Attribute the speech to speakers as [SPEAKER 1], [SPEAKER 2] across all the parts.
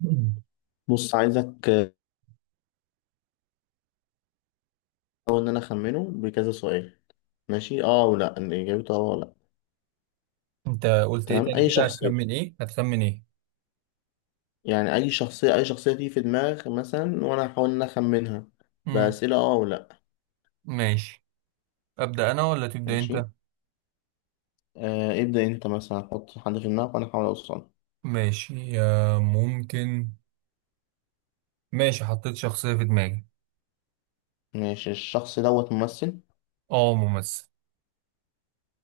[SPEAKER 1] مم.
[SPEAKER 2] بص عايزك أول إن أنا أخمنه بكذا سؤال، ماشي أه ولا إن إجابته أه ولا لأ.
[SPEAKER 1] انت قلت ايه
[SPEAKER 2] تمام،
[SPEAKER 1] تاني
[SPEAKER 2] أي
[SPEAKER 1] كده، هتخمن
[SPEAKER 2] شخصية،
[SPEAKER 1] ايه، هتخمن ايه؟
[SPEAKER 2] يعني أي شخصية تيجي في دماغك مثلا، وأنا هحاول إن أنا أخمنها
[SPEAKER 1] مم.
[SPEAKER 2] بأسئلة أه ولا.
[SPEAKER 1] ماشي، ابدا انا ولا تبدا
[SPEAKER 2] ماشي
[SPEAKER 1] انت؟
[SPEAKER 2] ابدأ أنت مثلا، حط حد في دماغك وأنا أحاول أوصله.
[SPEAKER 1] ماشي، ممكن. ماشي حطيت شخصيه في دماغي.
[SPEAKER 2] ماشي، الشخص دوت ممثل؟
[SPEAKER 1] اه، ممثل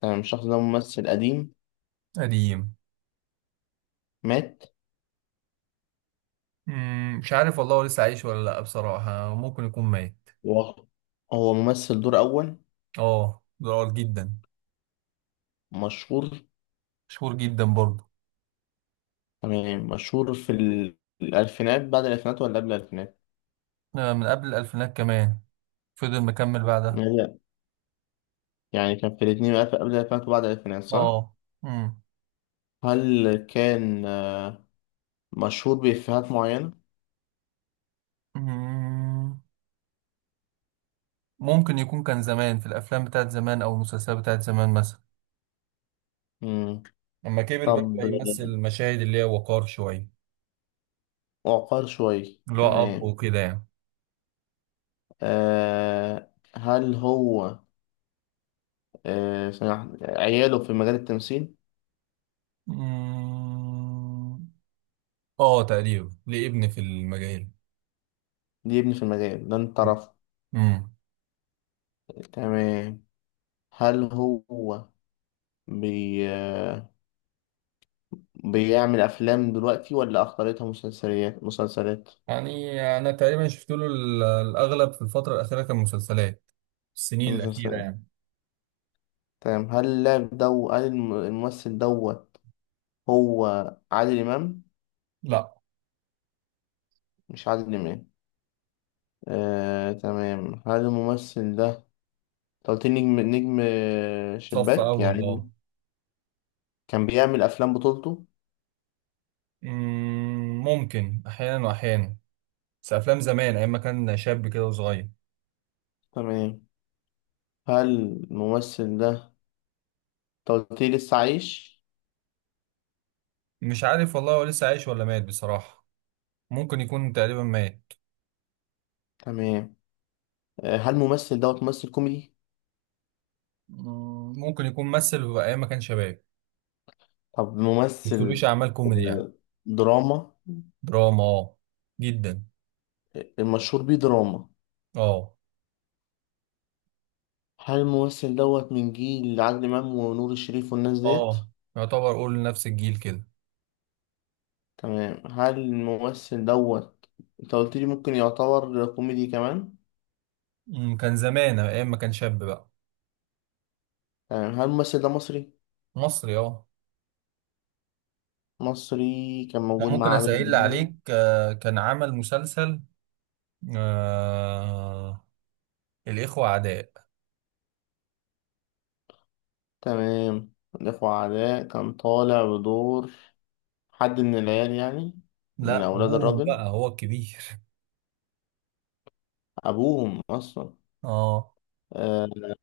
[SPEAKER 2] تمام، الشخص ده ممثل قديم
[SPEAKER 1] قديم.
[SPEAKER 2] مات.
[SPEAKER 1] مم. مش عارف والله، هو لسه عايش ولا لا، بصراحه ممكن يكون ميت.
[SPEAKER 2] و- هو ممثل دور أول
[SPEAKER 1] اه، ضرار جدا.
[SPEAKER 2] مشهور؟
[SPEAKER 1] مشهور جدا برضه.
[SPEAKER 2] تمام، مشهور في الألفينات، بعد الألفينات ولا قبل الألفينات؟
[SPEAKER 1] من قبل الالفينات كمان، فضل مكمل بعدها.
[SPEAKER 2] يعني كان في 2000، قبل الألفينات وبعد الألفينات، صح؟
[SPEAKER 1] اه. مم.
[SPEAKER 2] هل كان مشهور بإفيهات معينة؟
[SPEAKER 1] مم. ممكن يكون كان زمان في الافلام بتاعت زمان او المسلسلات بتاعت زمان مثلا.
[SPEAKER 2] مم.
[SPEAKER 1] لما كبر بقى
[SPEAKER 2] طب
[SPEAKER 1] بقى يمثل المشاهد اللي هي وقار شوية،
[SPEAKER 2] وقار شوي،
[SPEAKER 1] اللي هو أب
[SPEAKER 2] تمام.
[SPEAKER 1] وكده يعني.
[SPEAKER 2] هل هو عياله في مجال التمثيل؟
[SPEAKER 1] أمم، اه تقريبا ليه ابن في المجال.
[SPEAKER 2] دي ابني في المجال ده انت رفض.
[SPEAKER 1] امم.
[SPEAKER 2] تمام، هل هو بي... آه، بيعمل أفلام دلوقتي ولا أخطرتها مسلسلات؟ مسلسلات
[SPEAKER 1] يعني أنا تقريبا شفت له الأغلب في الفترة الأخيرة كان مسلسلات، السنين الأخيرة
[SPEAKER 2] مسلسلات
[SPEAKER 1] يعني.
[SPEAKER 2] تمام، هل اللاعب دو هل الم- الممثل دوت هو عادل إمام؟
[SPEAKER 1] لا.
[SPEAKER 2] مش عادل إمام. تمام، هل الممثل ده، أنت قلت لي نجم
[SPEAKER 1] صف
[SPEAKER 2] شباك
[SPEAKER 1] أول اه.
[SPEAKER 2] يعني، كان بيعمل أفلام بطولته؟
[SPEAKER 1] ممكن أحيانا وأحيانا، بس أفلام زمان أيام ما كان شاب كده وصغير.
[SPEAKER 2] تمام، هل الممثل ده، أنت قلت لي لسه عايش؟
[SPEAKER 1] مش عارف والله، هو لسه عايش ولا مات بصراحة، ممكن يكون تقريبا مات.
[SPEAKER 2] تمام. هل الممثل دوت ممثل كوميدي؟
[SPEAKER 1] ممكن يكون مثل في ايام ما كان شباب،
[SPEAKER 2] طب
[SPEAKER 1] بيكتبليش
[SPEAKER 2] ممثل
[SPEAKER 1] اعمال كوميدي يعني.
[SPEAKER 2] آه، دراما؟
[SPEAKER 1] دراما اه، جدا.
[SPEAKER 2] المشهور بيه دراما؟
[SPEAKER 1] اه.
[SPEAKER 2] هل الممثل دوت من جيل عادل إمام ونور الشريف والناس ديت؟
[SPEAKER 1] اه، يعتبر اقول نفس الجيل كده.
[SPEAKER 2] تمام، هل الممثل دوت، انت قلت لي ممكن يعتبر كوميدي كمان؟
[SPEAKER 1] كان زمان ايام ما كان شاب بقى.
[SPEAKER 2] تمام، هل الممثل ده مصري؟
[SPEAKER 1] مصري اه.
[SPEAKER 2] مصري كان
[SPEAKER 1] أنا
[SPEAKER 2] موجود مع
[SPEAKER 1] ممكن
[SPEAKER 2] عادل
[SPEAKER 1] اسأل
[SPEAKER 2] إمام.
[SPEAKER 1] عليك، كان عمل مسلسل، آه الاخوة اعداء.
[SPEAKER 2] تمام، الإخوة عداء، كان طالع بدور حد من العيال يعني؟ من
[SPEAKER 1] لا،
[SPEAKER 2] أولاد
[SPEAKER 1] ابوهم
[SPEAKER 2] الراجل؟
[SPEAKER 1] بقى هو الكبير.
[SPEAKER 2] أبوهم أصلا؟
[SPEAKER 1] اه.
[SPEAKER 2] أه.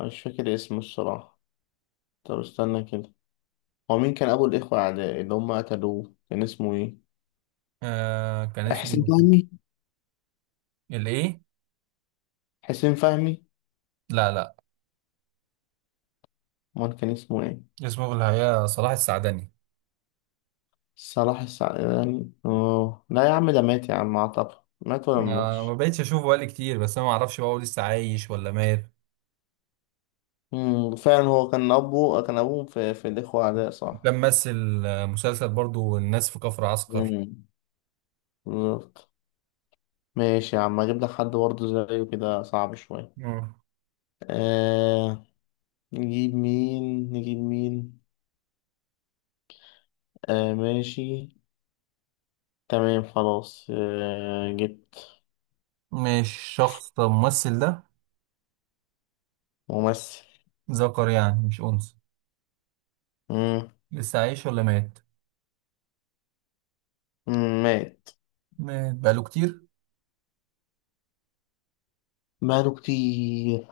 [SPEAKER 2] مش فاكر اسمه الصراحة. طب استنى كده، هو مين كان أبو الإخوة أعداء اللي هم قتلوه، كان اسمه إيه؟
[SPEAKER 1] كان
[SPEAKER 2] حسين
[SPEAKER 1] اسمه
[SPEAKER 2] فهمي؟
[SPEAKER 1] الايه؟
[SPEAKER 2] حسين فهمي
[SPEAKER 1] لا، لا.
[SPEAKER 2] أمال كان اسمه إيه؟
[SPEAKER 1] اسمه في الحقيقة صلاح السعدني.
[SPEAKER 2] صلاح السعداني؟ أوه لا يا عم، ده مات يا عم، أعتقد مات ولا ما
[SPEAKER 1] ما
[SPEAKER 2] ماتش؟
[SPEAKER 1] بقتش اشوفه بقالي كتير، بس انا ما اعرفش بقى هو لسه عايش ولا مات.
[SPEAKER 2] مم، فعلا هو كان أبوه، كان أبوهم في الإخوة أعداء، صح؟
[SPEAKER 1] كان ممثل، مسلسل برضو الناس في كفر عسكر.
[SPEAKER 2] مم. بالظبط. ماشي يا عم، أجيب لك حد برضه زيه، كده صعب شوية.
[SPEAKER 1] مم.
[SPEAKER 2] آه نجيب مين. مين؟ ماشي. تمام خلاص، جبت
[SPEAKER 1] مش شخص طب الممثل ده
[SPEAKER 2] ممثل.
[SPEAKER 1] ذكر يعني مش انثى؟
[SPEAKER 2] مم.
[SPEAKER 1] لسه عايش ولا مات؟
[SPEAKER 2] مم. مات.
[SPEAKER 1] مات بقاله كتير؟
[SPEAKER 2] ماله كتير.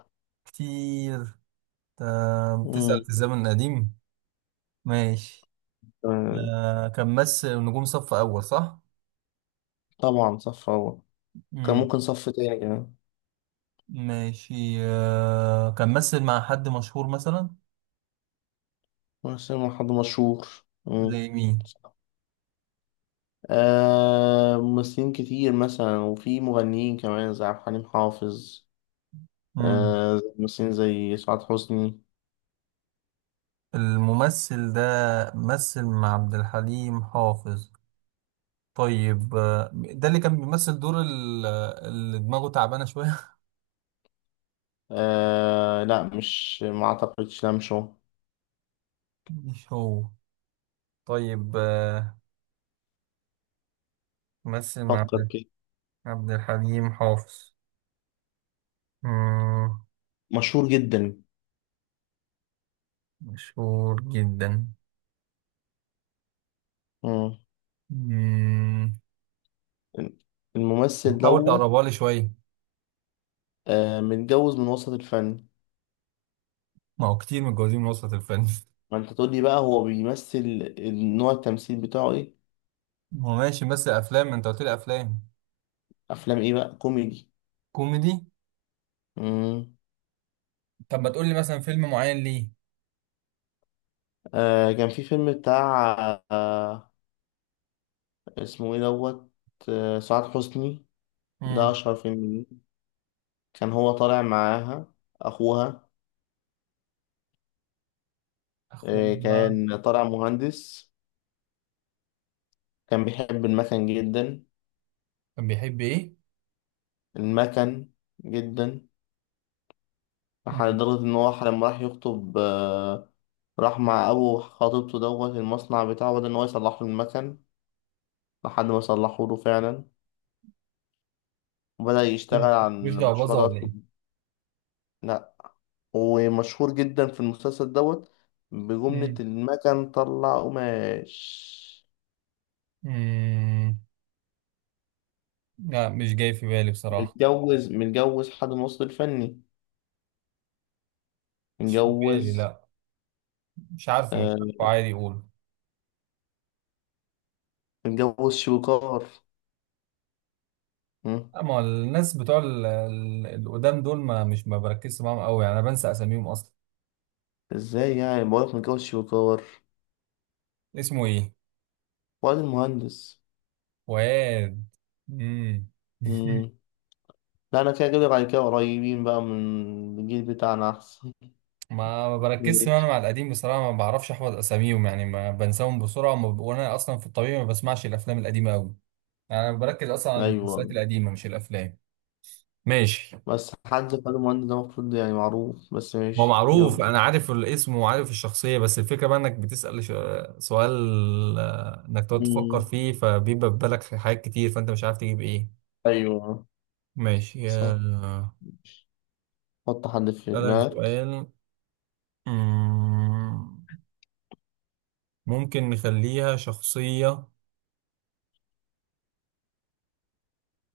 [SPEAKER 1] كتير.
[SPEAKER 2] مم.
[SPEAKER 1] بتسأل في الزمن القديم. ماشي.
[SPEAKER 2] آه
[SPEAKER 1] كان ممثل نجوم صف اول صح؟
[SPEAKER 2] طبعا صف أول، كان
[SPEAKER 1] مم.
[SPEAKER 2] ممكن صف تاني كمان.
[SPEAKER 1] ماشي، كان ممثل مع حد مشهور مثلا؟
[SPEAKER 2] بس هو حد مشهور. مم.
[SPEAKER 1] زي
[SPEAKER 2] ممثلين كتير مثلا، وفي مغنيين كمان زي عبد الحليم حافظ،
[SPEAKER 1] مين؟
[SPEAKER 2] زي ممثلين زي سعاد حسني.
[SPEAKER 1] الممثل ده مثل مع عبد الحليم حافظ؟ طيب، ده اللي كان بيمثل دور اللي دماغه تعبانة شوية.
[SPEAKER 2] لا مش، ما اعتقدش لمشو.
[SPEAKER 1] مش هو. طيب، مثل مع
[SPEAKER 2] فكر
[SPEAKER 1] عبد
[SPEAKER 2] كده،
[SPEAKER 1] عبد الحليم حافظ. مم،
[SPEAKER 2] مشهور جدا.
[SPEAKER 1] مشهور جدا.
[SPEAKER 2] مم.
[SPEAKER 1] مم، طب
[SPEAKER 2] الممثل
[SPEAKER 1] حاول
[SPEAKER 2] دوت
[SPEAKER 1] تقربها لي شوية.
[SPEAKER 2] متجوز من وسط الفن.
[SPEAKER 1] ما هو كتير متجوزين من وسط الفن.
[SPEAKER 2] ما انت تقول لي بقى هو بيمثل، نوع التمثيل بتاعه ايه؟
[SPEAKER 1] ما هو ماشي، مثل أفلام ما أنت قلت لي أفلام.
[SPEAKER 2] افلام ايه بقى، كوميدي؟
[SPEAKER 1] كوميدي.
[SPEAKER 2] مم.
[SPEAKER 1] طب ما تقول لي مثلا فيلم معين ليه؟
[SPEAKER 2] كان في فيلم بتاع، آه اسمه ايه دوت، سعاد حسني، ده
[SPEAKER 1] مم.
[SPEAKER 2] أشهر فيلم ليه. كان هو طالع معاها أخوها.
[SPEAKER 1] أخوها.
[SPEAKER 2] كان طالع مهندس، كان بيحب المكن جدا،
[SPEAKER 1] كان بيحب إيه؟
[SPEAKER 2] المكن جدا لدرجة إن هو لما راح يخطب راح مع أبو خطيبته دوت المصنع بتاعه، بدأ إن هو يصلح له المكن لحد ما صلحه له فعلا، وبدأ يشتغل
[SPEAKER 1] مش
[SPEAKER 2] على
[SPEAKER 1] مش
[SPEAKER 2] المشروع
[SPEAKER 1] جعبذة ولا
[SPEAKER 2] دوت.
[SPEAKER 1] ايه؟
[SPEAKER 2] لأ، ومشهور جدا في المسلسل دوت بجملة
[SPEAKER 1] مم.
[SPEAKER 2] "المكن طلع قماش".
[SPEAKER 1] مم. لا مش جاي في بالي بصراحة.
[SPEAKER 2] متجوز، حد من الوسط الفني،
[SPEAKER 1] مش في بالي
[SPEAKER 2] متجوز،
[SPEAKER 1] لا. مش عارفه مش
[SPEAKER 2] آه
[SPEAKER 1] عارفه عادي يقول.
[SPEAKER 2] متجوز شويكار. مم.
[SPEAKER 1] اما الناس بتوع القدام دول ما بركزش معاهم قوي، يعني انا بنسى اساميهم اصلا.
[SPEAKER 2] ازاي يعني بقولك متجوز شويكار؟
[SPEAKER 1] اسمه ايه؟
[SPEAKER 2] واد المهندس.
[SPEAKER 1] فؤاد. مم.
[SPEAKER 2] مم. لا انا كده جايب لك على كده، قريبين بقى من الجيل بتاعنا احسن.
[SPEAKER 1] ما بركزش انا
[SPEAKER 2] ماشي.
[SPEAKER 1] مع القديم بصراحة، ما بعرفش احفظ اساميهم، يعني ما بنساهم بسرعة، وانا اصلا في الطبيعي ما بسمعش الافلام القديمة قوي، يعني انا بركز اصلا على
[SPEAKER 2] ايوه،
[SPEAKER 1] المسلسلات القديمة مش الافلام. ماشي.
[SPEAKER 2] بس حد خد المهندس ده المفروض يعني معروف، بس
[SPEAKER 1] ما هو
[SPEAKER 2] ماشي يلا.
[SPEAKER 1] معروف، انا عارف الاسم وعارف الشخصيه، بس الفكره بقى انك بتسال سؤال، انك تقعد تفكر
[SPEAKER 2] مم.
[SPEAKER 1] فيه فبيبقى في بالك حاجات كتير فانت مش عارف تجيب ايه.
[SPEAKER 2] ايوه.
[SPEAKER 1] ماشي،
[SPEAKER 2] صح، حط حد في
[SPEAKER 1] اسالك
[SPEAKER 2] دماغك.
[SPEAKER 1] سؤال. مم، ممكن نخليها شخصيه،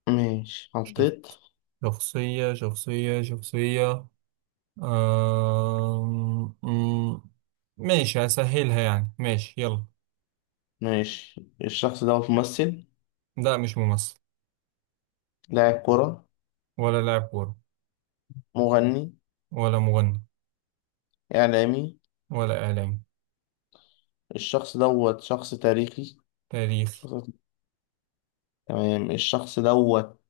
[SPEAKER 2] ماشي حطيت.
[SPEAKER 1] شخصيه شخصيه شخصيه. آم، مم، ماشي هسهلها يعني، ماشي يلا.
[SPEAKER 2] ماشي، الشخص ده ممثل؟
[SPEAKER 1] لا مش ممثل.
[SPEAKER 2] لاعب كرة؟
[SPEAKER 1] ولا لاعب كوره.
[SPEAKER 2] مغني؟
[SPEAKER 1] ولا مغني.
[SPEAKER 2] إعلامي؟
[SPEAKER 1] ولا اعلامي.
[SPEAKER 2] الشخص دوت شخص تاريخي؟
[SPEAKER 1] تاريخي.
[SPEAKER 2] شخص... تمام، الشخص دوت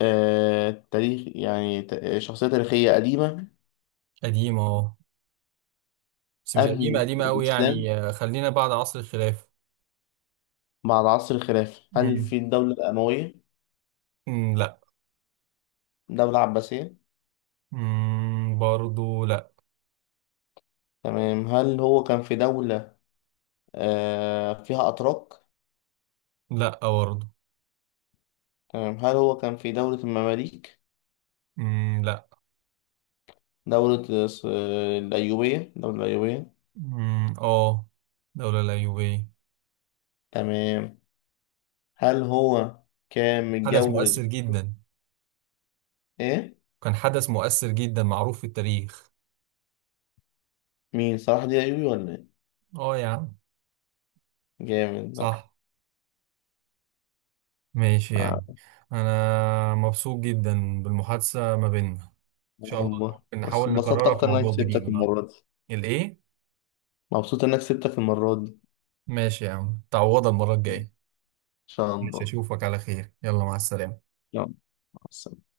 [SPEAKER 2] شخصية تاريخية قديمة؟
[SPEAKER 1] قديمة اه، بس مش قديمة
[SPEAKER 2] قبل
[SPEAKER 1] قديمة أوي
[SPEAKER 2] الإسلام؟
[SPEAKER 1] يعني، خلينا بعد عصر الخلافة.
[SPEAKER 2] مع العصر الخلافي، هل
[SPEAKER 1] مم.
[SPEAKER 2] في الدولة الأموية؟
[SPEAKER 1] مم، لا.
[SPEAKER 2] دولة عباسية؟
[SPEAKER 1] مم. برضو لا.
[SPEAKER 2] تمام، هل هو كان في دولة فيها أتراك؟
[SPEAKER 1] لا برضو.
[SPEAKER 2] تمام، هل هو كان في دولة المماليك؟
[SPEAKER 1] مم. لا.
[SPEAKER 2] دولة الس- الأيوبية، دولة الأيوبية؟
[SPEAKER 1] مم. اه، دولة الأيوبية.
[SPEAKER 2] تمام، هل هو كان
[SPEAKER 1] حدث
[SPEAKER 2] متجوز؟
[SPEAKER 1] مؤثر جدا.
[SPEAKER 2] إيه؟
[SPEAKER 1] كان حدث مؤثر جدا معروف في التاريخ.
[SPEAKER 2] مين، صلاح دي ايوبي ولا ايه؟
[SPEAKER 1] اه يا عم.
[SPEAKER 2] جامد بقى.
[SPEAKER 1] صح. ماشي يا
[SPEAKER 2] آه
[SPEAKER 1] عم. أنا مبسوط جدا بالمحادثة ما بيننا، إن شاء الله
[SPEAKER 2] والله،
[SPEAKER 1] ممكن
[SPEAKER 2] بس
[SPEAKER 1] نحاول
[SPEAKER 2] انبسطت
[SPEAKER 1] نكررها في
[SPEAKER 2] اكتر انك
[SPEAKER 1] موضوع جديد
[SPEAKER 2] كسبتك
[SPEAKER 1] بقى.
[SPEAKER 2] المرة دي،
[SPEAKER 1] الإيه؟
[SPEAKER 2] مبسوط انك كسبتك المرة دي.
[SPEAKER 1] ماشي يا عم، تعوضها المرة
[SPEAKER 2] ان
[SPEAKER 1] الجاية.
[SPEAKER 2] شاء
[SPEAKER 1] مش
[SPEAKER 2] الله.
[SPEAKER 1] أشوفك على خير، يلا مع السلامة.
[SPEAKER 2] يلا، مع السلامة.